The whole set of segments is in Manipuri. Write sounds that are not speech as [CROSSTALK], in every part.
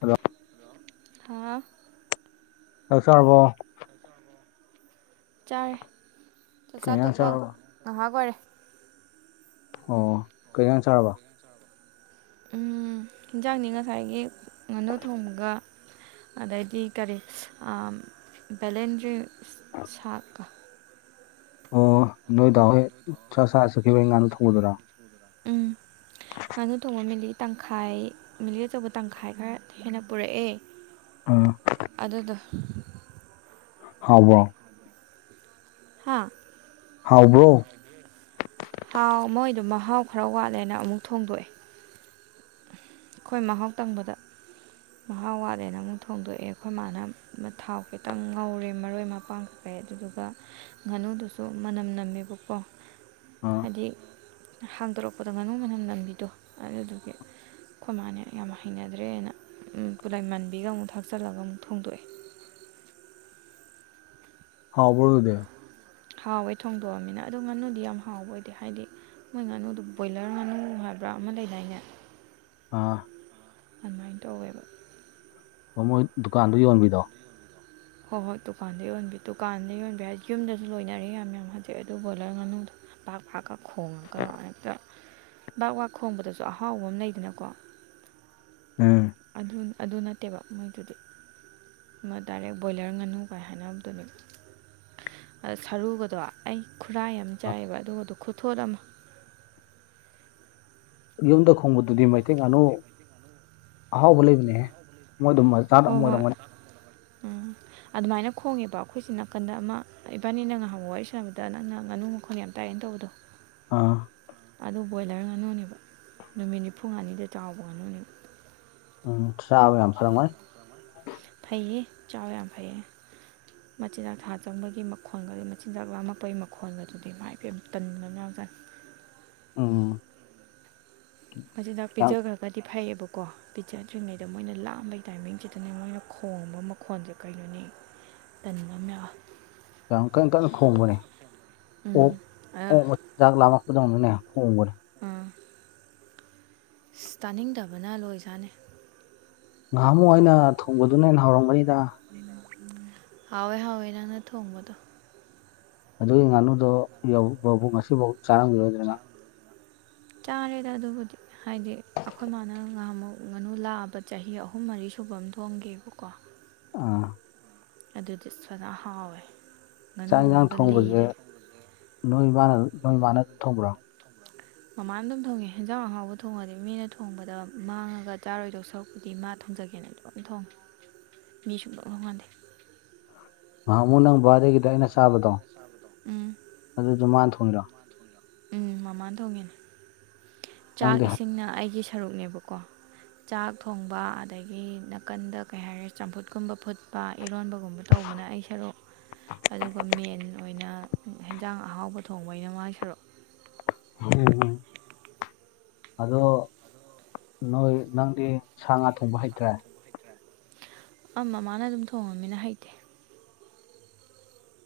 ꯍꯜꯂꯣ ꯑꯥ ꯆꯁꯨꯔꯕꯣ ꯆꯥꯔꯦ ꯀꯩ ꯆꯥ ꯏꯟꯖꯥꯡ ꯊꯣꯛꯄ ꯆꯥꯔꯕ ꯉꯥꯏꯍꯥꯛ ꯑꯣꯏꯔꯦ ꯑꯣ ꯀꯩ ꯌꯦꯟꯖꯥꯡ ꯆꯔꯕ ꯎꯝ ꯌꯦꯟꯖꯥꯡꯅꯤ ꯉꯁꯥꯏꯒꯤ ꯉꯥꯅꯨ ꯊꯣꯡꯕꯒ ꯑꯗꯩꯗꯤ ꯀꯔꯤ ꯑ ꯕꯦꯂꯦꯟꯗ꯭ꯔꯤ ꯁꯥꯇꯀ ꯑꯣ ꯅꯣꯏꯗ ꯍꯣꯏ ꯆꯠꯈꯤꯕ ꯑꯩ ꯉꯥꯗ ꯊꯧꯕꯗꯨꯣꯏꯔꯥ ꯎꯝ ꯉꯥꯅꯨ ꯊꯣꯡꯕ ꯃꯤꯂꯤ ꯇꯪꯈꯥꯏ ꯃꯤꯂꯤ ꯑꯆꯧꯕ ꯇꯪꯈꯥꯏ ꯈꯔ ꯍꯦꯟꯅ ꯄꯨꯔꯛꯑꯦ ꯑꯥ ꯑꯗꯨꯗꯣ ꯍꯥꯎꯕ꯭ꯔꯣ ꯍꯥꯥ ꯍꯥꯎꯕ꯭ꯔꯣ ꯍꯥꯎ ꯃꯣꯏꯗꯣ ꯃꯍꯥꯎ ꯈꯔ ꯋꯥꯠꯂꯦꯅ ꯑꯃꯨꯛ ꯊꯣꯡꯗꯣꯛꯑꯦ ꯑꯩꯈꯣꯏ ꯃꯍꯥꯎ ꯇꯪꯕꯗ ꯃꯍꯥꯎ ꯋꯥꯠꯂꯦꯅ ꯑꯃꯨꯛ ꯊꯣꯡꯗꯣꯛꯑꯦ ꯑꯩꯈꯣꯏ ꯃꯥꯅ ꯊꯥꯎ ꯈꯤꯇꯪ ꯉꯧꯔꯦ ꯃꯔꯣꯏ ꯃꯄꯥꯡ [UNINTELLIGIBLE] ꯑꯗꯨꯗꯨꯒ ꯉꯥꯅꯨꯗꯨꯁꯨ ꯃꯅꯝ ꯅꯝꯃꯦꯕꯀꯣ ꯑꯥ ꯍꯥꯏꯗꯤ ꯍꯥꯡꯗꯣꯔꯛꯄꯗ ꯉꯥꯅꯨ ꯃꯅꯝ ꯅꯝꯕꯤꯗꯣ ꯑꯗꯨꯗꯨꯒꯤ ꯑꯩꯈꯣꯏ ꯃꯥꯅꯦ ꯌꯥꯝ ꯍꯩꯅꯗ꯭ꯔꯦꯅ ꯎꯞ ꯄꯨꯠꯂꯥꯏ ꯃꯟꯕꯤꯒ ꯑꯃꯨꯛ ꯊꯥꯛꯆꯜꯂꯒ ꯑꯃꯨꯛ ꯊꯣꯡꯗꯣꯛꯑꯦ ꯍꯥꯎꯕ꯭ꯔꯣ ꯑꯗꯨꯗꯤ ꯍꯥꯎꯋꯦ ꯊꯣꯡꯗꯣꯛꯑꯃꯤꯅ ꯑꯗꯨ ꯉꯥꯅꯨꯗꯤ ꯌꯥꯝ ꯍꯥꯎꯕ ꯑꯣꯏꯗꯦ ꯍꯥꯏꯗꯤ ꯃꯣꯏ ꯉꯥꯅꯨꯗꯨ ꯕꯣꯏꯂꯔ ꯉꯥꯅꯨ ꯍꯥꯏꯕ꯭ꯔꯥ ꯑꯃ ꯂꯩ ꯗꯥꯏꯅꯦ ꯑꯥ ꯑꯟꯃꯥꯏꯅ ꯇꯧꯋꯦꯕ ꯑꯣ ꯃꯣꯏ ꯗꯨꯀꯥꯟꯗ ꯌꯣꯟꯕꯤꯗꯣ ꯍꯣꯏ ꯍꯣꯏ ꯗꯨꯀꯥꯟꯗ ꯌꯣꯟꯕꯤ ꯗꯨꯀꯥꯟꯗ ꯌꯣꯟꯕꯤ ꯍꯥꯏꯗꯤ ꯌꯨꯝꯗꯁꯨ ꯂꯣꯏꯅꯔꯦ ꯌꯥꯝ ꯌꯥꯝ ꯍꯧꯖꯩ ꯑꯗꯨ ꯕꯣꯂꯔ ꯉꯥꯨꯅꯨꯗꯣ ꯄꯥꯛ ꯐꯥꯛꯀ ꯈꯣꯡꯉꯒ ꯍꯦꯛꯇ ꯕꯥꯛ ꯕꯥꯛ ꯈꯣꯡꯕꯗꯁꯨ ꯑꯍꯥꯎꯕ ꯑꯃ ꯂꯩꯗꯅꯀꯣ ꯎꯝ ꯑꯗꯨꯟ ꯑꯗꯨ ꯅꯠꯇꯦꯕ ꯃꯣꯏꯗꯨꯗꯤ ꯑꯃ ꯗꯥꯏꯔꯦꯛ ꯕꯣꯏꯂꯔ ꯉꯥꯅꯨ ꯀꯥꯏ ꯍꯥꯏꯅꯕꯗꯨꯅꯦꯕ ꯑ ꯁꯔꯨꯒꯗꯣ ꯑꯩ ꯈꯨꯔꯥꯏ ꯌꯥꯝ ꯆꯥꯏꯑꯕ ꯑꯗꯨꯒꯗꯣ ꯈꯨꯊꯣꯠ ꯑꯃ ꯌꯨꯝꯗ ꯈꯣꯡꯕꯗꯨꯗꯤ ꯃꯩꯇꯩ ꯉꯥꯅꯨ ꯑꯍꯥꯎꯕ ꯂꯩꯕꯅꯦꯍꯦ ꯃꯣꯏꯗꯣ ꯃꯆꯥꯥꯗ ꯑꯃ ꯍꯣꯏ ꯍꯣꯏ ꯑꯣꯏꯔꯝꯒꯅꯤ ꯎꯝ ꯑꯗꯨꯃꯥꯏꯅ ꯈꯣꯡꯉꯦꯕ ꯑꯩꯈꯣꯏ ꯁꯤ ꯅꯥꯀꯟꯗ ꯑꯃ ꯏꯕꯥꯅꯤꯅ ꯉꯥꯏꯍꯥꯡ ꯋꯥꯔꯤ ꯁꯥꯟꯅꯕꯗ ꯅꯪꯅ ꯉꯥꯅꯨ ꯃꯈꯣꯟ ꯌꯥꯝ ꯇꯥꯏꯑꯅ ꯇꯧꯕꯗꯣ ꯑꯥ ꯑꯗꯨ ꯕꯣꯏꯂꯔ ꯉꯥꯅꯨꯅꯦꯕ ꯅꯨꯃꯤꯠ ꯅꯤꯐꯨ ꯃꯉꯥꯅꯤꯗ ꯆꯥꯎꯕ ꯉꯥꯅꯨꯅꯦꯕ ꯎꯝ ꯆꯥꯕ ꯌꯥꯝ ꯐꯔꯝꯒꯅꯤ ꯐꯩꯌꯦ ꯆꯥꯕ ꯌꯥꯝ ꯐꯩꯌꯦ ꯃꯆꯤꯟꯖꯥꯛ ꯊꯥ ꯆꯪꯕꯒꯤ ꯃꯈꯣꯟꯒꯗꯣ ꯃꯆꯤꯟꯖꯥꯛ ꯂꯥꯝꯃꯛꯄꯩ ꯃꯈꯣꯟꯒꯗꯨꯗꯤ ꯃꯥꯏ ꯄꯦꯝꯃ ꯇꯟꯕ ꯑꯃ ꯌꯥꯎꯖꯅꯤ ꯎꯝ ꯃꯆꯤꯟꯖꯥꯛ ꯌꯥꯝ ꯄꯤꯖꯈ꯭ꯔꯒꯗꯤ ꯐꯩꯌꯦꯕꯀꯣ ꯄꯤꯖꯗ꯭ꯔꯤꯉꯩꯗ ꯃꯣꯏꯅ ꯂꯥꯝꯕꯩ ꯇꯥꯏꯃꯤꯡꯁꯤꯗꯅꯦ ꯃꯣꯏꯅ ꯈꯣꯡꯕ ꯃꯈꯣꯟꯁꯦ ꯀꯩꯅꯣꯅꯤ ꯇꯟꯕ ꯑꯃ ꯌꯥꯎꯑꯦ ꯌꯥꯝ ꯀꯟꯅ ꯀꯟꯅ ꯈꯣꯡꯕꯅꯦ ꯎꯝ ꯑꯣꯛ ꯑ ꯑꯣꯛ ꯃ ꯆꯛ ꯂꯥꯝꯂꯛꯄꯗꯧꯅꯅꯦ ꯈꯣꯡꯕꯅꯦ ꯎꯝ ꯏꯁ ꯇꯥꯅꯤꯡꯗꯕꯅ ꯂꯣꯏꯖꯅꯦ ꯉꯍꯥꯃꯨꯛ ꯑꯩꯅ ꯊꯣꯡꯕꯗꯨꯅ ꯍꯦꯟꯅ ꯍꯥꯎꯔꯝꯒꯅꯤꯗ ꯍꯥꯎꯋꯦ ꯍꯥꯎꯋꯦ ꯅꯪꯅ ꯊꯣꯡꯕꯗꯣ ꯑꯗꯨꯒꯤ ꯉꯥꯅꯨꯗꯣ ꯌꯧ ꯕ ꯕꯧ ꯉꯁꯤꯐꯥꯎ ꯆꯥꯔꯝꯒꯤꯔꯣꯏꯗ꯭ꯔ ꯅꯪ ꯆꯥꯔꯦꯗ ꯑꯗꯨꯕꯨꯗꯤ ꯍꯥꯏꯗꯤ ꯑꯩꯈꯣꯏ ꯃꯥꯅ ꯉꯍꯥꯃꯨꯛ ꯉꯥꯅꯨ ꯂꯥꯕ ꯆꯍꯤ ꯑꯍꯨꯝ ꯃꯔꯤ ꯁꯨꯕ ꯑꯝ ꯊꯣꯡꯒꯤꯕꯀꯣ ꯑꯥ ꯑꯗꯨꯗꯤ ꯏꯁ ꯐꯖꯟꯅ ꯍꯥꯎꯋꯦ ꯆꯥꯛ ꯍꯤꯡꯖꯥꯡ ꯉꯥꯅꯨꯗꯨꯅꯒ ꯊꯣꯡꯕꯁꯦ ꯂꯤꯔꯦ ꯅꯣꯏ [UNINTELLIGIBLE] ꯅꯣꯏ ꯃꯅ ꯊꯣꯡꯕ꯭ꯔꯣ ꯃꯃꯥꯅ ꯑꯗꯨꯝ ꯊꯣꯡꯉꯦ ꯍꯦꯟꯖꯥꯡ ꯑꯍꯥꯎꯕ ꯊꯣꯡꯉꯗꯤ ꯃꯤꯅ ꯊꯣꯡꯕꯗ ꯃꯥꯡꯉꯒ ꯆꯥꯔꯣꯏꯗꯧ ꯁꯔꯨꯛꯄꯨꯗꯤ ꯃꯥ ꯊꯣꯡꯖꯒꯦꯅ ꯑꯗꯨ ꯑꯗꯨꯝ ꯊꯣꯡꯉꯦ ꯃꯤ ꯁꯨꯡꯊꯣꯡ ꯊꯣꯡꯉꯥꯟꯗꯦ ꯅꯍꯥꯃꯨꯛ ꯅꯪ ꯕꯥꯔꯗꯦꯒꯤꯗ ꯑꯩꯅ ꯆꯥꯕꯗꯣ ꯆꯥꯕꯗꯣ ꯎꯝ ꯑꯗꯨꯗꯣ ꯃꯥꯅ ꯊꯣꯡꯉꯤꯔꯣ ꯎꯝ ꯃꯃꯥꯅ ꯊꯣꯡꯉꯤꯅꯦ ꯆꯥꯛ ꯅꯪꯗꯤ ꯍꯩ ꯏꯁꯤꯡꯅ ꯑꯩꯒꯤ ꯁꯔꯨꯛꯅꯦꯕ ꯀꯣ ꯆꯥꯛ ꯊꯣꯡꯕ ꯑꯗꯒꯤ ꯅꯥꯀꯟꯗ ꯀꯩ ꯍꯥꯏꯔꯦ ꯆꯝꯐꯨꯠꯀꯨꯝꯕ ꯐꯨꯠ ꯄꯥ ꯏꯔꯣꯟꯕꯒꯨꯝꯕ ꯇꯧꯕꯅ ꯑꯩ ꯁꯔꯨꯛ ꯑꯗꯨꯒ ꯃꯦꯟ ꯑꯣꯏꯅ ꯍꯦꯟꯖꯥꯡ ꯑꯍꯥꯎꯕ ꯊꯣꯡꯕꯩꯅ ꯃꯥꯏ ꯁꯔꯨꯛ [INAUDIBLE] ꯑꯗꯣ ꯅꯣꯏ ꯅꯪꯗꯤ ꯁꯥ ꯉꯥ ꯊꯣꯡꯕ ꯍꯩꯇ꯭ꯔꯦ ꯑꯝ ꯃꯃꯥꯅ ꯑꯗꯨꯝ ꯊꯣꯡꯉꯃꯤꯅ ꯍꯩꯇꯦ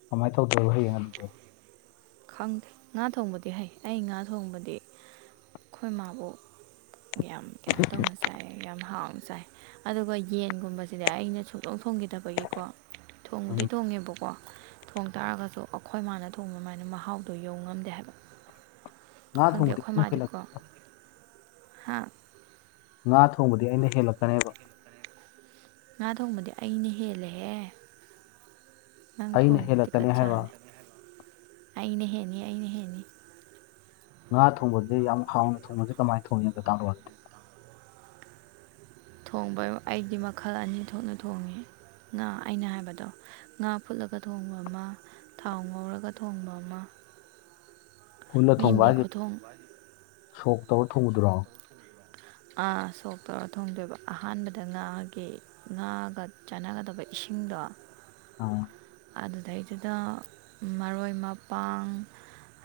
ꯀꯃꯥꯏ ꯇꯧꯗꯣꯏꯕ ꯍꯌꯦꯡ ꯑꯗꯨꯗꯤ ꯈꯪꯗꯦ ꯉꯥ ꯊꯣꯡꯕꯗꯤ ꯍꯩ ꯑꯩ ꯉꯥ ꯊꯣꯡꯕꯗꯤ ꯑꯩꯈꯣꯏ ꯃꯥꯕꯣꯛ ꯌꯥꯝ ꯀꯩꯅꯣ ꯇꯧꯅꯁꯩ ꯆꯥꯏ ꯌꯥꯝ ꯍꯥꯎꯅ ꯆꯥꯏ ꯑꯗꯨꯒ ꯌꯦꯟꯒꯨꯝꯕꯁꯤꯗꯤ ꯑꯩꯅ ꯁꯨꯡꯊꯣꯡ ꯊꯣꯡꯈꯤꯗꯕꯒꯤꯀꯣ ꯊꯣꯡꯕꯨꯗꯤ ꯎꯝ ꯊꯣꯡꯉꯦꯕꯀꯣ ꯊꯣꯡ ꯇꯔꯒꯁꯨ ꯑꯩꯈꯣꯏ ꯃꯥꯅ ꯊꯣꯡꯕꯃꯥꯏꯅ ꯃꯍꯥꯎꯗꯣ ꯌꯧ ꯉꯝꯗꯦ ꯍꯥꯏꯕ ꯉꯥ ꯈꯪꯗꯦ ꯊꯣꯡꯕꯗꯤ ꯑꯩꯈꯣꯏ ꯑꯩꯅ ꯍꯦꯜꯂꯛ ꯃꯥꯗꯤꯀꯣ ꯍꯥ ꯉꯥ ꯊꯣꯡꯕꯗꯤ ꯑꯩꯅ ꯍꯦꯜꯂꯛꯀꯅꯦꯕ ꯉꯥ ꯊꯣꯡꯕꯗꯤ ꯑꯩꯅ ꯍꯦꯜꯂꯦꯍꯦ ꯅꯪ ꯑꯩꯅ ꯊꯣꯡꯉꯤ ꯍꯦꯜꯂꯛꯀꯅꯤ ꯍꯥꯏꯕ ꯀꯠꯆꯥꯅꯤ ꯑꯩꯅ ꯍꯦꯟꯅꯤ ꯑꯩꯅ ꯍꯦꯟꯅꯤ ꯉꯥ ꯊꯣꯡꯕꯁꯦ ꯌꯥꯝ ꯍꯥꯎꯅ ꯊꯣꯡꯕꯁꯦ ꯀꯃꯥꯏ ꯊꯣꯡꯉꯅꯤ ꯑꯝꯇꯥ ꯇꯥꯛꯂꯛꯑꯣꯅꯦ ꯑꯗꯨꯗꯤ ꯊꯣꯡꯕ ꯑꯩꯗꯤ ꯃꯈꯜ ꯑꯅꯤ ꯊꯣꯛꯅ ꯊꯣꯡꯉꯦ ꯉꯥ ꯑꯩꯅ ꯍꯥꯏꯕꯗꯣ ꯉꯥ ꯐꯨꯠꯂꯒ ꯊꯣꯡꯕ ꯑꯃ ꯊꯥꯎ ꯉꯧꯔꯒ ꯊꯣꯡꯕ ꯑꯃ ꯐꯨꯠꯂꯥ ꯃꯤ ꯊꯣꯡꯕ ꯃꯤ ꯍꯥꯏꯁꯦ ꯈꯨꯊꯣꯡ ꯁꯣꯛ ꯇꯧꯔ ꯊꯣꯡꯕꯗꯨꯔꯣ ꯑꯥ ꯁꯣꯛ ꯇꯧꯔ ꯊꯣꯡꯗꯣꯏꯕ ꯑꯍꯥꯟꯕꯗ ꯉꯥꯒꯤ ꯉꯥꯒ ꯆꯥꯅꯒꯗꯕ ꯏꯁꯤꯡꯗꯣ ꯑꯥ ꯑꯗꯨꯗꯩꯗꯨꯗ ꯃꯔꯣꯏ ꯃꯄꯥꯡ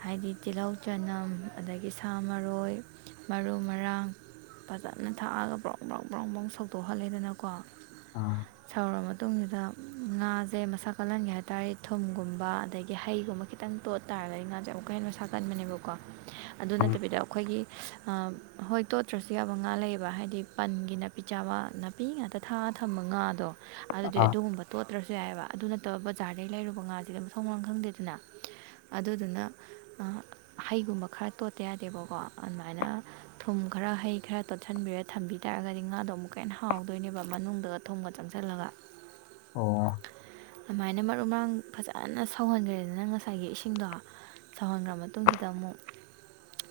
ꯍꯥꯏꯗꯤ ꯇꯤꯜꯍꯧ ꯆꯥꯅꯝ ꯑꯗꯒꯤ ꯁꯥ ꯃꯔꯣꯏ ꯃꯔꯨ ꯃꯔꯥꯡ ꯐꯖꯅ ꯊꯥꯛꯑꯒ ꯕ꯭ꯔꯣꯡ ꯕ꯭ꯔꯣꯡ ꯕ꯭ꯔꯣꯡ ꯕ꯭ꯔꯣꯡ ꯁꯧꯗꯣꯛꯍꯜꯂꯦꯗꯅꯀꯣ ꯑꯥ ꯁꯧꯔꯥ ꯃꯇꯨꯡꯁꯤꯗ ꯉꯥꯁꯦ ꯃꯁꯛ ꯀꯜꯍꯟꯒꯦ ꯍꯥꯏꯇꯥꯔꯗꯤ ꯊꯨꯝꯒꯨꯝꯕ ꯑꯗꯒꯤ ꯍꯩꯒꯨꯝꯕ ꯈꯤꯇꯪ ꯇꯣꯠ ꯇꯥꯔꯒꯗꯤ ꯉꯥꯁꯦ ꯑꯃꯨꯛꯀꯥ ꯍꯦꯟꯅ ꯃꯁꯥꯀꯟꯕꯅꯦꯕꯀꯣ ꯑꯗꯨ ꯅꯠꯇꯕꯤꯗ ꯑꯩꯈꯣꯏꯒꯤ ꯑꯥ ꯍꯣꯏ ꯇꯣꯠꯇ꯭ꯔꯁꯨ ꯌꯥꯕ ꯉꯥ ꯂꯩꯌꯦꯕ ꯍꯥꯏꯗꯤ ꯄꯟꯒꯤ ꯅꯥꯄꯤ ꯆꯥꯕ ꯅꯥꯄꯤ ꯉꯥꯛꯇ ꯊꯥꯛꯑꯥ ꯊꯝꯕ ꯉꯥꯗꯣ ꯑꯗꯨꯗꯤ ꯑꯥ ꯑꯗꯨꯒꯨꯝꯕ ꯇꯣꯠꯇ꯭ꯔꯁꯨ ꯌꯥꯏꯕ ꯑꯗꯨꯅꯠ ꯇ ꯕꯖꯥꯔꯗꯩ ꯂꯩꯔꯨꯕ ꯉꯥꯁꯤꯗꯤ ꯃꯥꯊꯣꯡ ꯃꯔꯝ ꯈꯪꯗꯦꯗꯅ ꯑꯗꯨꯗꯨꯅ ꯑꯥ ꯍꯩꯒꯨꯝꯕ ꯈꯔ ꯇꯣꯠꯇ ꯌꯥꯗꯦꯕꯀꯣ ꯑꯗꯨꯃꯥꯏꯅ ꯊꯨꯝ ꯈꯔ ꯍꯩ ꯈꯔ ꯇꯣꯠꯁꯤꯟꯕꯤꯔ ꯊꯝꯕꯤ ꯇꯥꯔꯒꯗꯤ ꯉꯥꯗꯣ ꯑꯃꯨꯛꯀ ꯍꯦꯟꯅ ꯍꯥꯎꯗꯣꯏꯅꯦꯕ ꯃꯅꯨꯡꯗ ꯊꯨꯝꯒ ꯆꯪꯁꯜꯂꯥꯒ ꯑꯣ ꯑꯃꯥꯏꯅ ꯃꯔꯨ ꯃꯔꯥꯡ ꯐꯖꯅ ꯁꯧꯍꯟꯈ꯭ꯔꯦꯗꯅ ꯉꯁꯥꯏꯒꯤ ꯏꯁꯤꯡꯗꯣ ꯁꯧꯍꯟꯒ꯭ꯔ ꯃꯇꯨꯡꯁꯤꯗ ꯑꯃꯨꯛ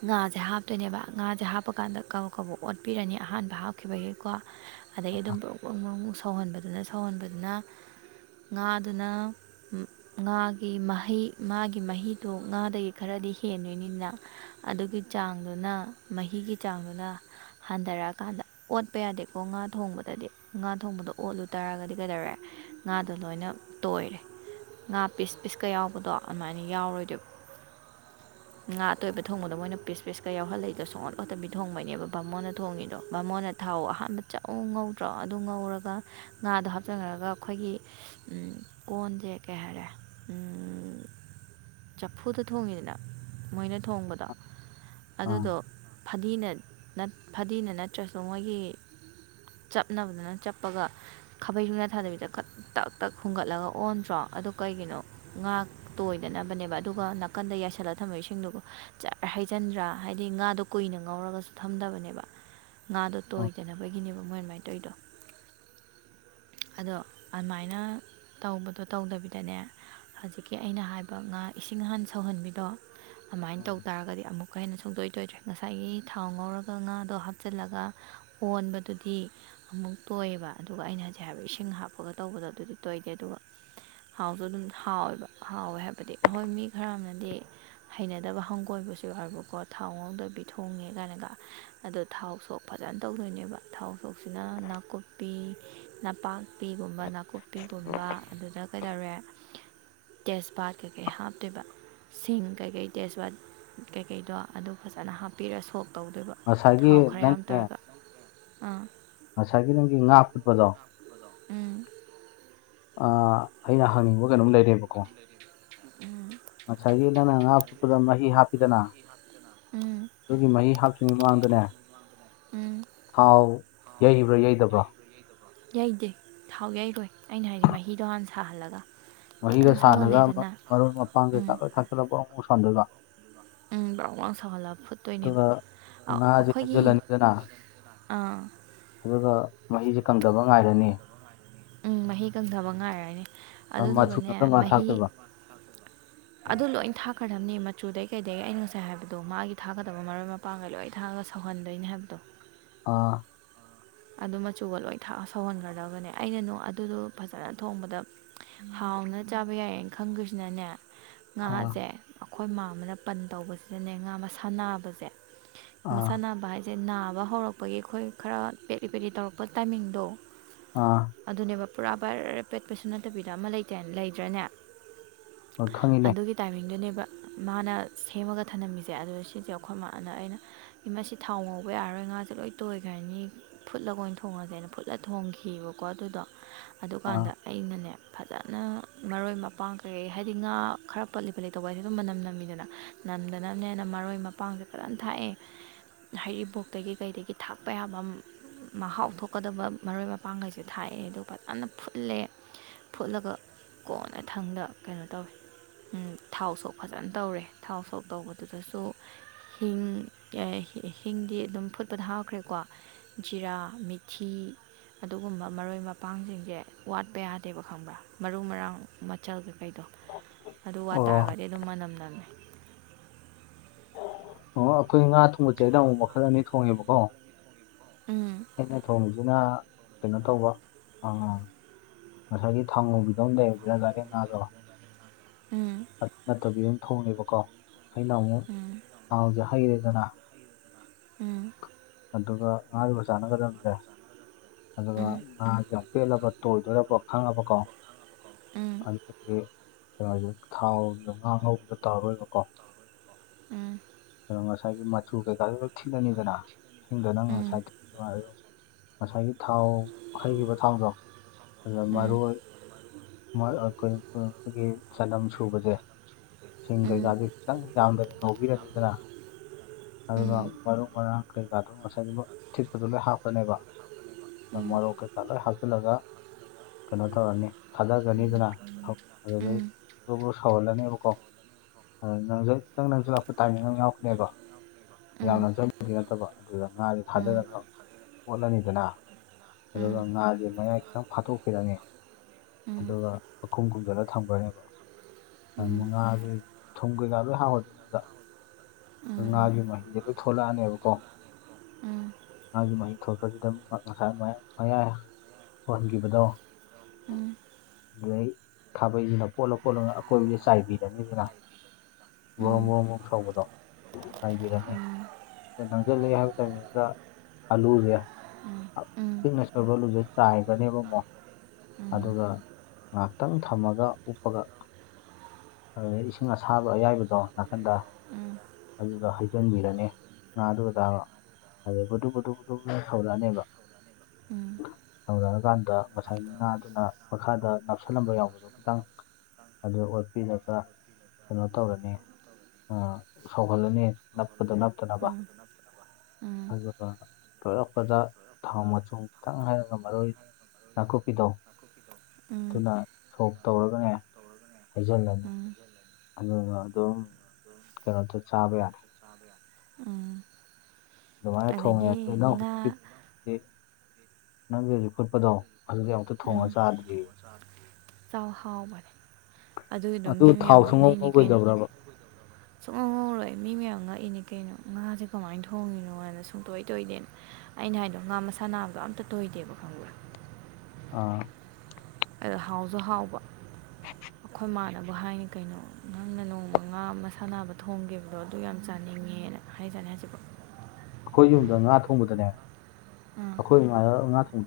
ꯉꯥꯁꯦ ꯍꯥꯞꯇꯣꯏꯅꯦꯕ ꯉꯥꯁꯦ ꯍꯥꯞꯄ ꯀꯥꯟꯗ ꯀꯕꯛ ꯀꯕꯛ ꯑꯣꯠꯄꯤꯔꯅꯤ ꯑꯍꯥꯟꯕ ꯍꯥꯞꯈꯤꯕꯒꯤꯀꯣ [UNINTELLIGIBLE] ꯑꯗꯒꯤ ꯑꯗꯨꯝ ꯕ꯭ꯔꯣꯡ ꯕ꯭ꯔꯣꯡ ꯕ꯭ꯔꯣꯡ ꯁꯧꯍꯟꯕꯗꯨꯅ ꯁꯧꯍꯟꯕꯗꯨꯅ ꯉꯥꯗꯨꯅ ꯉꯥꯒꯤ ꯃꯍꯩ ꯃꯥꯒꯤ ꯃꯍꯤꯗꯣ ꯉꯥꯗꯒꯤ ꯈꯔꯗꯤ ꯍꯦꯟꯗꯣꯏꯅꯤꯅ ꯑꯗꯨꯒꯤ ꯆꯥꯡꯗꯨꯅ ꯃꯍꯤꯒꯤ ꯆꯥꯡꯗꯨꯅ ꯍꯟꯗꯔꯛꯑꯀꯥꯟꯗ ꯑꯣꯠꯄ ꯌꯥꯗꯦꯀꯣ ꯉꯥ ꯊꯣꯡꯕꯗꯗꯤ ꯉꯥ ꯊꯣꯡꯕꯗꯣ ꯑꯣꯠꯂꯨ ꯇꯥꯔꯒꯗꯤ ꯀꯩꯗꯧꯔꯦ ꯑꯗꯨ ꯂꯣꯏꯅ ꯇꯣꯏꯔꯦ ꯉꯥ ꯄꯤꯁ ꯄꯤꯁꯀꯥ ꯌꯥꯎꯕꯗꯣ ꯑꯗꯨꯃꯥꯏꯅ ꯌꯥꯎꯔꯣꯏꯗꯣꯏꯕ [UNINTELLIGIBLE] ꯉꯥ ꯑꯇꯣꯏꯕ ꯊꯣꯡꯕꯗꯣ ꯃꯣꯏꯅ ꯄꯤꯁ ꯄꯤꯁꯀꯥ ꯌꯥꯎꯍꯂꯏꯗꯣ ꯁꯣꯡꯑꯣꯠ ꯑꯣꯇꯥꯕꯤ ꯊꯣꯡꯕꯩꯅꯦꯕ ꯕꯥꯃꯣꯅ ꯊꯣꯡꯉꯤꯗꯣ ꯕꯥꯥꯃꯣꯅ ꯊꯥꯎ ꯑꯍꯥꯟꯕ ꯆꯝꯨ ꯉꯧꯗ꯭ꯔꯣ ꯑꯗꯨ ꯉꯧꯔꯒ ꯉꯥꯗꯣ ꯍꯥꯞꯆꯟꯅꯔꯒ ꯑꯩꯈꯣꯏꯒꯤ ꯎꯝ ꯀꯣꯟꯁꯦ ꯀꯩ ꯍꯥꯏꯔꯦ ꯎꯝ ꯆꯐꯨꯗ ꯊꯣꯡꯉꯤꯗꯅ ꯃꯣꯏꯅ ꯊꯣꯡꯕꯗꯣ ꯑꯥ ꯑꯗꯨꯗꯣ ꯐꯗꯤꯅ ꯐꯗꯤꯅ ꯅꯠꯇ꯭ꯔꯁꯨ ꯃꯣꯏꯒꯤ ꯆꯞꯅꯕꯗꯅ ꯆꯞꯄꯒ ꯈꯥꯕꯩ ꯁꯨꯡꯅ ꯊꯥꯗꯕꯤꯗ ꯇꯛ ꯇꯛ ꯍꯨꯝꯒꯠꯂꯒ ꯑꯣꯟꯗ꯭ꯔꯣ ꯑꯗꯨ ꯀꯩꯒꯤꯅꯣ ꯉꯥꯛꯇꯣꯏꯗꯅꯕꯅꯦꯕ ꯑꯗꯨꯒ ꯅꯥꯀꯟꯗ ꯌꯥꯏꯁꯜꯂꯒ ꯊꯝꯃꯣꯏꯁꯤꯡꯗꯨꯕꯨ ꯍꯩꯖꯟꯗ꯭ꯔꯥ ꯍꯥꯏꯗꯤ ꯉꯥꯗꯣ ꯀꯨꯏꯅ ꯉꯧꯔꯒꯁꯨ ꯊꯝꯗꯕꯅꯦꯕ ꯉꯥꯗꯣ ꯎꯝ ꯇꯣꯏꯗꯅꯕꯒꯤꯅꯦꯕ ꯃꯣꯏꯃꯥꯏꯅ ꯇꯧꯗꯣ ꯑꯗꯣ ꯑꯗꯨꯃꯥꯏꯅ ꯇꯧꯕꯗꯣ ꯇꯧꯗꯕꯤꯗꯅꯦ ꯍꯧꯖꯤꯛꯀꯤ ꯑꯩꯅ ꯍꯥꯏꯕ ꯉꯥ ꯏꯁꯤꯡ ꯍꯍꯥꯟ ꯁꯧꯍꯟꯕꯤꯗꯣ ꯑꯗꯨꯃꯥꯏꯅ ꯇꯧ ꯎꯝ ꯇꯥꯔꯒꯗꯤ ꯑꯃꯨꯛꯀ ꯍꯦꯟꯅ ꯁꯨꯡꯗꯣꯏ꯭ꯔꯦ ꯉꯁꯥꯏꯒꯤ ꯊꯥꯎ ꯉꯧꯔꯒ ꯉꯥꯗꯣ ꯍꯥꯞꯆꯤꯜꯂꯒ ꯑꯣꯣꯟꯕꯗꯨꯗꯤ ꯑꯃꯨꯛ ꯇꯣꯏꯑꯕ ꯑꯗꯨꯒ ꯑꯩꯅ ꯍꯧꯖꯤꯛ ꯍꯥꯏꯕꯗꯤ ꯏꯁꯤꯡ ꯍꯥꯞꯄꯒ ꯇꯧꯕꯗꯣ ꯑꯗꯨꯗꯤ ꯇꯣꯏꯗꯦ ꯑꯗꯨꯒ ꯍꯥꯎꯁꯨ ꯑꯗꯨꯝ ꯍꯥꯎꯋꯦꯕ ꯍꯥꯎꯋꯦ ꯍꯥꯏꯕꯗꯤ ꯑꯩꯈꯣꯏ ꯃꯤ ꯈꯔ ꯑꯃꯅꯗꯤ ꯍꯩꯅꯗꯕ ꯍꯪꯒꯣꯏꯕꯁꯨ ꯌꯥꯎꯕꯀꯣ ꯊꯥꯎ ꯉꯧꯗꯕꯤ ꯊꯣꯡꯉꯦ ꯀꯥꯏꯅꯒ ꯑꯗꯣ ꯊꯥꯎ ꯁꯣꯛ ꯐꯖꯅ ꯇꯧꯗꯣꯏꯅꯦꯕ ꯊꯥꯎ ꯁꯣꯛꯁꯤꯅ ꯅꯥꯀꯨꯞꯄꯤ ꯅꯄꯥꯛꯄꯤ ꯒꯕ ꯅꯥꯀꯨꯞꯄꯤꯒꯨꯝꯕ ꯑꯗꯨꯗ ꯀꯩꯗꯧꯔꯦ ꯇꯦꯖꯄꯥꯠ ꯀꯩꯀꯩ ꯍꯥꯞꯇꯣꯏꯕ ꯁꯤꯡ ꯀꯩꯀꯩ ꯇꯦꯖꯋꯥꯠ ꯀꯩꯀꯩꯗꯣ ꯑꯗꯨ ꯐꯖꯅ ꯍꯥꯞꯄꯤꯔꯒ ꯁꯣꯛ ꯇꯧꯗꯣꯏꯕ ꯉꯁꯥꯏꯒꯤ ꯊꯥꯎ ꯈꯔ ꯌꯥꯝ ꯅꯪꯠꯇꯅꯦ ꯇꯧꯔꯒ ꯑꯥ ꯉꯁꯥꯏꯒꯤ ꯅꯪꯒꯤ ꯉꯥ ꯐꯨꯠꯄꯗꯣ ꯎꯝ ꯑ ꯑꯩꯅ ꯍꯪꯅꯤꯡꯕ ꯀꯩꯅꯣꯝ ꯂꯩꯔꯦꯕꯀꯣ ꯎꯝ ꯉꯁꯥꯏꯒꯤ ꯅꯪꯅ ꯉꯥ ꯐꯨꯠꯄꯗ ꯃꯍꯤ ꯍꯥꯞꯄꯤꯗꯅ ꯎꯝ ꯑꯗꯨꯒꯤ ꯃꯍꯤ ꯍꯥꯞꯇ꯭ꯔꯤꯉꯩ ꯃꯃꯥꯡꯗꯅꯦ ꯎꯝ ꯊꯥꯎ ꯌꯩꯕ꯭ꯔꯥ ꯌꯩꯗꯕ꯭ꯔꯣ ꯌꯥꯩꯗꯦ ꯊꯥꯎ ꯌꯥꯩꯔꯣꯏ ꯑꯩꯅ ꯍꯥꯏꯁꯦ ꯃꯍꯤꯗꯣ ꯍꯥꯟꯅ ꯁꯥꯍꯜꯂꯒ ꯃꯍꯤꯗ ꯐꯖꯅ ꯁꯥꯥꯟꯔꯒ ꯁꯧꯍꯜꯂꯦꯗꯅ ꯃꯔꯣꯏ ꯃꯄꯥꯡ ꯎꯝ ꯀꯩꯀꯥꯂꯣꯏ ꯊꯥꯀꯠꯂꯒ ꯄꯣꯔꯣꯛ ꯑꯃꯧꯛ ꯁꯣꯟꯗꯒ ꯎꯝ ꯃ ꯁꯂ ꯐꯨ ꯇꯣꯏꯅꯦꯕ ꯑꯗꯨꯒ ꯉꯥꯁꯦ ꯑꯩꯈꯣꯏꯒꯤ ꯍꯩꯖꯤꯜꯂꯅꯤꯗꯅ ꯑꯥ ꯑꯗꯨꯒ ꯃꯍꯁꯤ ꯀꯪꯗꯕ ꯉꯥꯏꯔꯅꯤ ꯎꯝ ꯃꯍꯤ ꯀꯪꯊꯕ ꯉꯥꯏꯔꯅꯦ ꯑ, ꯃꯆꯨꯅ ꯑꯗꯨꯗꯨꯒꯅꯦ ꯀꯔꯝ ꯀꯥꯟ ꯃꯍꯤ ꯊꯥꯛꯇꯣꯏꯕ ꯑꯗꯨ ꯂꯣꯏꯅ ꯊꯥꯛꯀꯗꯕꯅꯤ ꯃꯆꯨꯗꯩ ꯀꯩꯗꯒꯤ ꯑꯩ ꯉꯁꯥꯏ ꯍꯥꯏꯕꯗꯣ ꯃꯥꯒꯤ ꯊꯥꯒꯗꯕ ꯃꯔꯣꯏ ꯃꯄꯥꯡꯒꯩ ꯂꯣꯏ ꯊꯥꯡꯉꯒ ꯁꯧꯍꯟꯗꯣꯏꯅꯤ ꯍꯥꯏꯕꯗꯣ ꯑꯥ ꯑꯗꯨ ꯃꯆꯨꯒ ꯂꯣꯏ ꯁꯧꯍꯟꯒꯗꯕꯅꯦ ꯑꯩꯅ ꯅꯨ ꯑꯗꯨꯗꯣ ꯐꯖꯅ ꯊꯣꯡꯕꯗ ꯍꯥꯎꯅ ꯆꯥꯕ ꯌꯥꯏꯌꯦꯅ ꯈꯪꯗꯣꯏꯁꯤꯅꯅꯦ ꯑꯥ ꯉꯥꯁꯦ ꯑꯩꯈꯣꯏ ꯃꯥ ꯑꯃꯅ ꯄꯟ ꯇꯧꯕꯁꯤꯗꯅꯦ ꯉꯥ ꯃꯁꯥꯟꯕꯁꯦ ꯑꯥ ꯃꯁꯥ ꯅꯥꯕ ꯍꯥꯏꯁꯦ ꯅꯥꯕ ꯍꯧꯔꯛꯄꯒꯤ ꯑꯩꯈꯣꯏ ꯈꯔ ꯄꯦꯠꯂꯤ ꯄꯦꯠꯂꯤ ꯇꯧꯔꯛꯄ ꯇꯥꯏꯃꯤꯡꯗꯣ ꯑꯥ ꯑꯗꯨꯅꯦꯕ ꯄꯨꯔꯥ ꯕ꯭ꯔ ꯄꯦꯠꯄꯁꯨ ꯅꯠꯇꯕꯤꯗ ꯑꯃ ꯂꯩꯇꯥꯏ ꯂꯩꯗ꯭ꯔꯅꯦ ꯍꯣꯏ, ꯈꯪꯉꯤꯅꯦ ꯑꯗꯨꯒꯤ ꯇꯥꯏꯃꯤꯡꯗꯨꯅꯦꯕ ꯃꯥꯅ ꯁꯦꯝꯃꯒ ꯊꯅꯝꯃꯤꯁꯦ ꯑꯗꯨ ꯁꯤꯁꯦ ꯑꯩꯈꯣꯏꯃꯥꯅ ꯑꯩꯅ ꯃꯁꯤ ꯊꯥꯎ ꯉꯧꯕ ꯌꯥꯔꯔꯣꯏ ꯉꯥꯁꯦ ꯂꯣꯏ ꯇꯣꯏꯈ꯭ꯔꯅꯤ ꯐꯨꯠꯂꯒꯣꯏ ꯑꯣꯏꯅ ꯊꯣꯡꯉꯁꯦꯅ ꯐꯨꯠꯂ ꯊꯣꯡꯑꯈꯤꯕꯀꯣ ꯑꯗꯨꯗꯣ ꯑꯥ ꯑꯗꯨꯀꯥꯟꯗ ꯑꯩꯅꯅꯦ ꯐꯖꯅ ꯃꯔꯣꯏ ꯃꯄꯥꯡ ꯀꯩꯀꯩ ꯍꯥꯏꯗꯤ ꯉꯥ ꯈꯔ ꯄꯠꯂꯤ ꯄꯠꯂꯤ ꯇꯧꯕꯏꯁꯦ ꯑꯗꯨꯝ ꯃꯅꯝ ꯅꯝꯃꯤꯗꯅ ꯅꯝꯗꯅꯕꯅꯦꯅ ꯃꯔꯣꯏ ꯃꯄꯥꯡꯁꯦ ꯐꯖꯅ ꯊꯥꯛꯑꯦ ꯍꯩꯔꯤꯕꯣꯛꯇꯒꯤ ꯀꯩꯗꯒꯤ ꯊꯥꯛꯄ ꯌꯥꯕꯝ ꯃꯍꯥꯎ ꯊꯣꯛꯀꯗꯕ ꯃꯔꯣꯏ ꯃꯄꯥꯡꯈꯩꯁꯦ ꯊꯥꯛꯑꯦ ꯑꯗꯨ ꯐꯖꯅ ꯐꯨꯠꯂꯦ ꯐꯨꯠꯂꯒ ꯀꯣꯟꯅ ꯊꯪꯅ ꯀꯩꯅꯣ ꯇꯧꯋꯦ ꯍꯝ ꯊꯥꯎ ꯁꯣꯛ ꯐꯖꯅ ꯇꯧꯔꯦ ꯊꯥꯎ ꯁꯣꯛ ꯇꯧꯕꯗꯨꯗꯁꯨ ꯍꯤꯡ ꯍꯤꯡꯗꯤ ꯑꯗꯨꯝ ꯐꯨꯠꯄꯗ ꯍꯥꯥꯞꯈ꯭ꯔꯦꯀꯣ ꯖꯤꯔꯥ ꯃꯤꯊꯤ ꯑꯗꯨꯒꯨꯝꯕ ꯃꯔꯣꯏ ꯃꯄꯥꯡꯁꯤꯡꯁꯦ ꯋꯥꯠꯄ ꯌꯥꯗꯦꯕ ꯈꯪꯕ꯭ꯔꯥ ꯃꯔꯨ ꯃꯔꯥꯡ ꯃꯆꯜ ꯀꯩ ꯀꯩ ꯑꯗꯣ ꯑꯗꯨ ꯋꯥ ꯑꯣ ꯇꯥꯔꯒꯗꯤ ꯑꯗꯨꯝ ꯃꯅꯝ ꯅꯝꯃꯦ ꯑꯣ ꯑꯩꯈꯣꯏ ꯉꯥ ꯊꯣꯡꯕꯆꯏꯗ ꯑꯃꯨꯛ ꯃꯈꯜ ꯑꯅꯤ ꯊꯣꯡꯉꯦꯕꯀꯣ ꯎꯝ ꯑꯩꯅ ꯊꯣꯡꯁꯤꯅ ꯀꯩꯅꯣ ꯇꯧꯕ ꯑ ꯉꯁꯥꯏꯒꯤ ꯊꯥꯡꯉꯧꯕꯤꯗꯨ ꯑꯃ ꯂꯩꯔꯅꯤꯗꯅ ꯗꯥꯔꯦꯛ ꯉꯥꯗꫭ ꯎꯝ ꯑꯗꯨ ꯅꯠꯇꯕꯤ ꯑꯃ ꯊꯣꯡꯅꯦꯕꯀꯣ ꯑꯩꯅ ꯑꯃꯨꯛ ꯎꯝ ꯍꯥꯎꯗꯨ ꯍꯩꯔꯦꯗꯅ ꯎꯝ ꯑꯗꯨꯒ ꯉꯥꯗꯨꯒ ꯆꯥꯟꯅꯒꯗꯕꯁꯦ ꯑꯗꯨꯒ ꯎꯝ ꯉꯥꯒ ꯄꯦꯠꯂꯕ ꯇꯣꯏꯗꯧꯔꯕ ꯈꯪꯉꯕꯀꯣ ꯎꯝ ꯑꯗꯨꯗꯤ ꯀꯩꯅꯣ ꯍꯥꯏꯁꯦ ꯊꯥꯎꯗ ꯉꯥ ꯉꯧꯕꯗ ꯇꯥꯔꯣꯏꯕꯀꯣ ꯎꯝ ꯑ ꯉꯁꯥꯏꯒꯤ ꯃꯆꯨ ꯀꯩꯀꯥꯗꯨꯗ ꯊꯤꯠꯂꯅꯤꯗꯅ ꯏꯁꯤꯡꯗ ꯅꯪ ꯎꯝ ꯉꯁꯥꯏ ꯉꯁꯥꯏꯒꯤ ꯊꯥꯎ ꯍꯩꯈꯤꯕ ꯊꯥꯎꯗꯣ ꯑꯗꯨꯗ ꯃꯔꯣꯏ ꯃꯥ ꯑꯥ ꯀꯩꯅꫭ ꯑꯥ ꯑꯩꯈꯣꯏꯒꯤ ꯆꯗꯝ ꯁꯨꯕꯁꯦ ꯆꯤꯡ ꯀꯩꯀꯥꯗꯨ ꯈꯤꯇꯪ ꯌꯥꯝꯗꯕꯤ ꯉꯧꯕꯤꯔꯅꯤꯗꯅ ꯑꯗꯨꯒ ꯃꯔꯨ ꯃꯔꯥꯡ ꯀꯩꯀꯥꯗꯣ ꯉꯁꯥꯏꯒꯤ ꯊꯤꯛꯄꯗꯨ ꯂꯣꯏ ꯍꯥꯞꯈ꯭ꯔꯅꯦꯕ ꯃꯔꯣꯛ ꯀꯩꯀꯥ ꯂꯣꯏ ꯍꯥꯞꯆꯤꯜꯂꯒ ꯀꯩꯅꯣ ꯇꯧꯔꯅꯤ ꯊꯥꯗꯒꯅꯤꯗꯅ ꯑꯗꯨꯗꯩ ꯕꯨꯔꯨ ꯕꯨꯔꯨ ꯁꯥꯎꯍꯜꯂꯅꯦꯕꯀꯣ ꯅꯪꯖꯜ ꯈꯤꯇꯪ ꯅꯪꯖꯜꯂꯥꯛꯄ ꯇꯥꯏꯃꯤꯡ ꯑꯃ ꯌꯥꯎꯔꯀꯅꯦꯕ ꯌꯥꯝ ꯅꯪꯖꯜ ꯐꯠꯇꯕ ꯑꯗꯨꯗ ꯉꯥꯗꯤ ꯊꯥꯗꯔꯒ ꯑꯣꯠꯂꯅꯤꯗꯅ ꯑꯗꯨꯒ ꯉꯥꯖꯦ ꯃꯌꯥꯏ ꯈꯤꯇꯪ ꯐꯥꯠꯇꯣꯛꯄꯤꯔꯅꯤ ꯑꯗꯨꯒ ꯄꯈꯨꯝ ꯈꯨꯝꯖꯤꯜꯂ ꯊꯝꯈ꯭ꯔꯅꯦꯕ ꯀꯉꯥꯔ [UNINTELLIGIBLE] ꯊꯨꯝ ꯀꯩꯀꯥ ꯂꯣꯏ ꯍꯥꯞꯔꯅꯤꯗ ꯉꯥꯒꯤ ꯃꯍꯤꯗ ꯂꯣꯏ ꯊꯣꯛꯂꯛꯑꯅꯦꯕꯀꯣ ꯃꯥꯒꯤ ꯃꯍꯤ ꯊꯣꯄꯗꯨꯗ ꯑꯃꯨ ꯉꯁꯥꯏ ꯑꯗꯨꯃꯥꯏ ꯃꯌꯥꯏ ꯍꯍꯟꯈꯤꯕꯗꯣ ꯎꯝ ꯑꯗꯨꯗꯩ ꯈꯥꯕꯩꯁꯤꯅ ꯀꫭꯠꯂ ꯀꯣꯠꯂꯒ ꯑꯀꯣꯏꯕꯁ ꯆꯥꯏꯕꯤ ꯔꯅꯤ ꯗꯅ ꯕꫭꯔꫭꯡ ꯕꫭꯔꫭꯡ ꯃꯔꫭꯡ ꯁꯧꯕꯗꯣ ꯆꯥꯏꯕꯤꯔꯅꯤ ꯖꯜꯂꯤ ꯍꯥꯏꯕ ꯇꯥꯏꯃꯤꯡꯗꯨꯗ ꯑꯂꯨꯖꯦ ꯄꯤꯛꯅ ꯁꫭꯏꯕ ꯑꯂꯨꯁꯦ ꯆꯥꯏꯒ꯭ꯔꯅꯦꯕ ꯑꯃꯣ ꯑꯗꯨꯒ ꯉꯥꯏꯍꯥꯛꯇꯪ ꯊꯝꯃꯒ ꯎꯞꯄꯒ ꯑꯗꯨꯗ ꯏꯁꯤꯡ ꯑꯁꯥꯕ ꯑꯌꯥꯏꯕꯗꯣ ꯅꯥꯀꯟꯗ ꯎꯝ ꯑꯗꯨꯗ ꯍꯩꯖꯟꯕꯤꯔꯅꯤ ꯉꯥ ꯑꯗꯨꯗꯒ ꯑꯗꯩ ꯕꯨꯗꯨꯛ ꯕꯨꯗꯨꯛ ꯕꯨꯗꯨꯛ ꯁꯧꯔꯛꯑꯅꯦꯕ ꯁꯧꯔꯛꯑꯀꯥꯟꯗ ꯉꯁꯥꯏꯒꯤ ꯉꯥꯗꯨꯅ ꯃꯈꯥꯗ ꯅꯞꯁꯜꯂꯝꯕ ꯌꯥꯎꯕꯗꯣ ꯈꯤꯇꯪ ꯑꯗꯨ ꯑꯣꯠ ꯄꯤꯔꯒ ꯀꯩꯅꯣ ꯇꯧꯔꯅꯤ ꯑꯥ ꯁꯧꯍꯜꯂꯅꯤ ꯑꯗꯒꯤ ꯅꯞꯄꯗꯨ ꯅꯞ ꯉꯥ ꯆꯥꯛꯍꯥꯎꯕ ꯇꯅꯕ ꯑꯗꯨꯒꯤꯗꯣ ꯑꯗꯨ ꯇꯣꯏꯔꯛꯄꯗ ꯊꯥꯎ ꯃꯆꯨꯝ ꯈꯤꯇꯪ ꯍꯩꯔꯒ ꯃꯔꯣꯏ ꯅꯥꯀꯨꯞꯄꯤꯗꯣ ꯑꯗꯨꯅ ꯁꯣꯛ ꯇꯧꯔꯒꯅꯦ ꯍꯩꯖꯜꯂ [UNINTELLIGIBLE] ꯑꯗꯨꯒ ꯑꯗꯨꯝ ꯀꯩꯅꯣ ꯇꯧ ꯆꯥꯕ ꯌꯥꯔꯦ ꯎꯝ ꯑꯗꯨꯃꯥꯏ ꯊꯣꯡꯉꯦ [UNINTELLIGIBLE] ꯅꯪꯒꯤ ꯍꯧꯖꯤꯛ ꯐꯨꯠꯄꯗꯣ ꯑꯗꯨꯗꯤ ꯑꯃꯨꯛꯇ ꯊꯣꯡꯉ ꯆꯥꯗ꯭ꯔꯤ ꯆꯥꯎ ꯍꯥꯎꯕꯅꯦ ꯑꯗꯨ ꯊꯥꯎ ꯁꯨꯡꯉꯧ ꯀꯩꯅꯣ ꯉꯧꯔꯣꯏꯗꯕꯔꯥꯕ ꯁꯨꯡꯉꯧ ꯉꯧꯔꯣꯏ ꯃꯤ ꯃꯌꯥꯝ ꯉꯛꯏꯅꯤ ꯀꯩꯅꯣ ꯉꯥꯖꯦ ꯀꯃꯥꯏꯟ ꯊꯣꯡꯉꯤꯅꯣ ꯑꯅ ꯁꯨꯡꯇꯣꯏ ꯇꯣꯏꯗꯦꯅ ꯑꯩꯅ ꯍꯥꯏꯗꯣ ꯉꯥ ꯃꯁꯥ ꯅꯥꯕꯗꯣ ꯑꯝꯇ ꯇꯣꯏꯗꯦꯕ ꯈꯪꯕꯔꯥ ꯑ ꯑꯗ ꯍꯥꯎꯖꯨ ꯍꯥꯎꯕ ꯑꯈꯣꯏꯃꯥꯟꯅꯕꯣ ꯍꯥꯏꯅꯤ ꯀꯩꯅꯣ ꯅꯪꯅ ꯅꯣꯡꯃ ꯉꯥ ꯃꯁꯥ ꯅꯥꯕ ꯊꯣꯡꯒꯤꯕꯗꯣ ꯑꯗꯨ ꯌꯥꯝ ꯆꯥꯅꯤꯡꯉꯦꯅ ꯍꯥꯏꯖꯥꯅꯤ ꯍꯧꯖꯤꯛꯐꯥꯎ ꯑꯈꯣꯏ ꯌꯨꯝꯗ ꯉꯥ ꯊꯣꯡꯕꯗꯅꯦ ꯎꯝ ꯑꯩꯈꯣꯏ ꯏꯃꯥ ꯅ ꯉꯥ ꯊꯣꯡ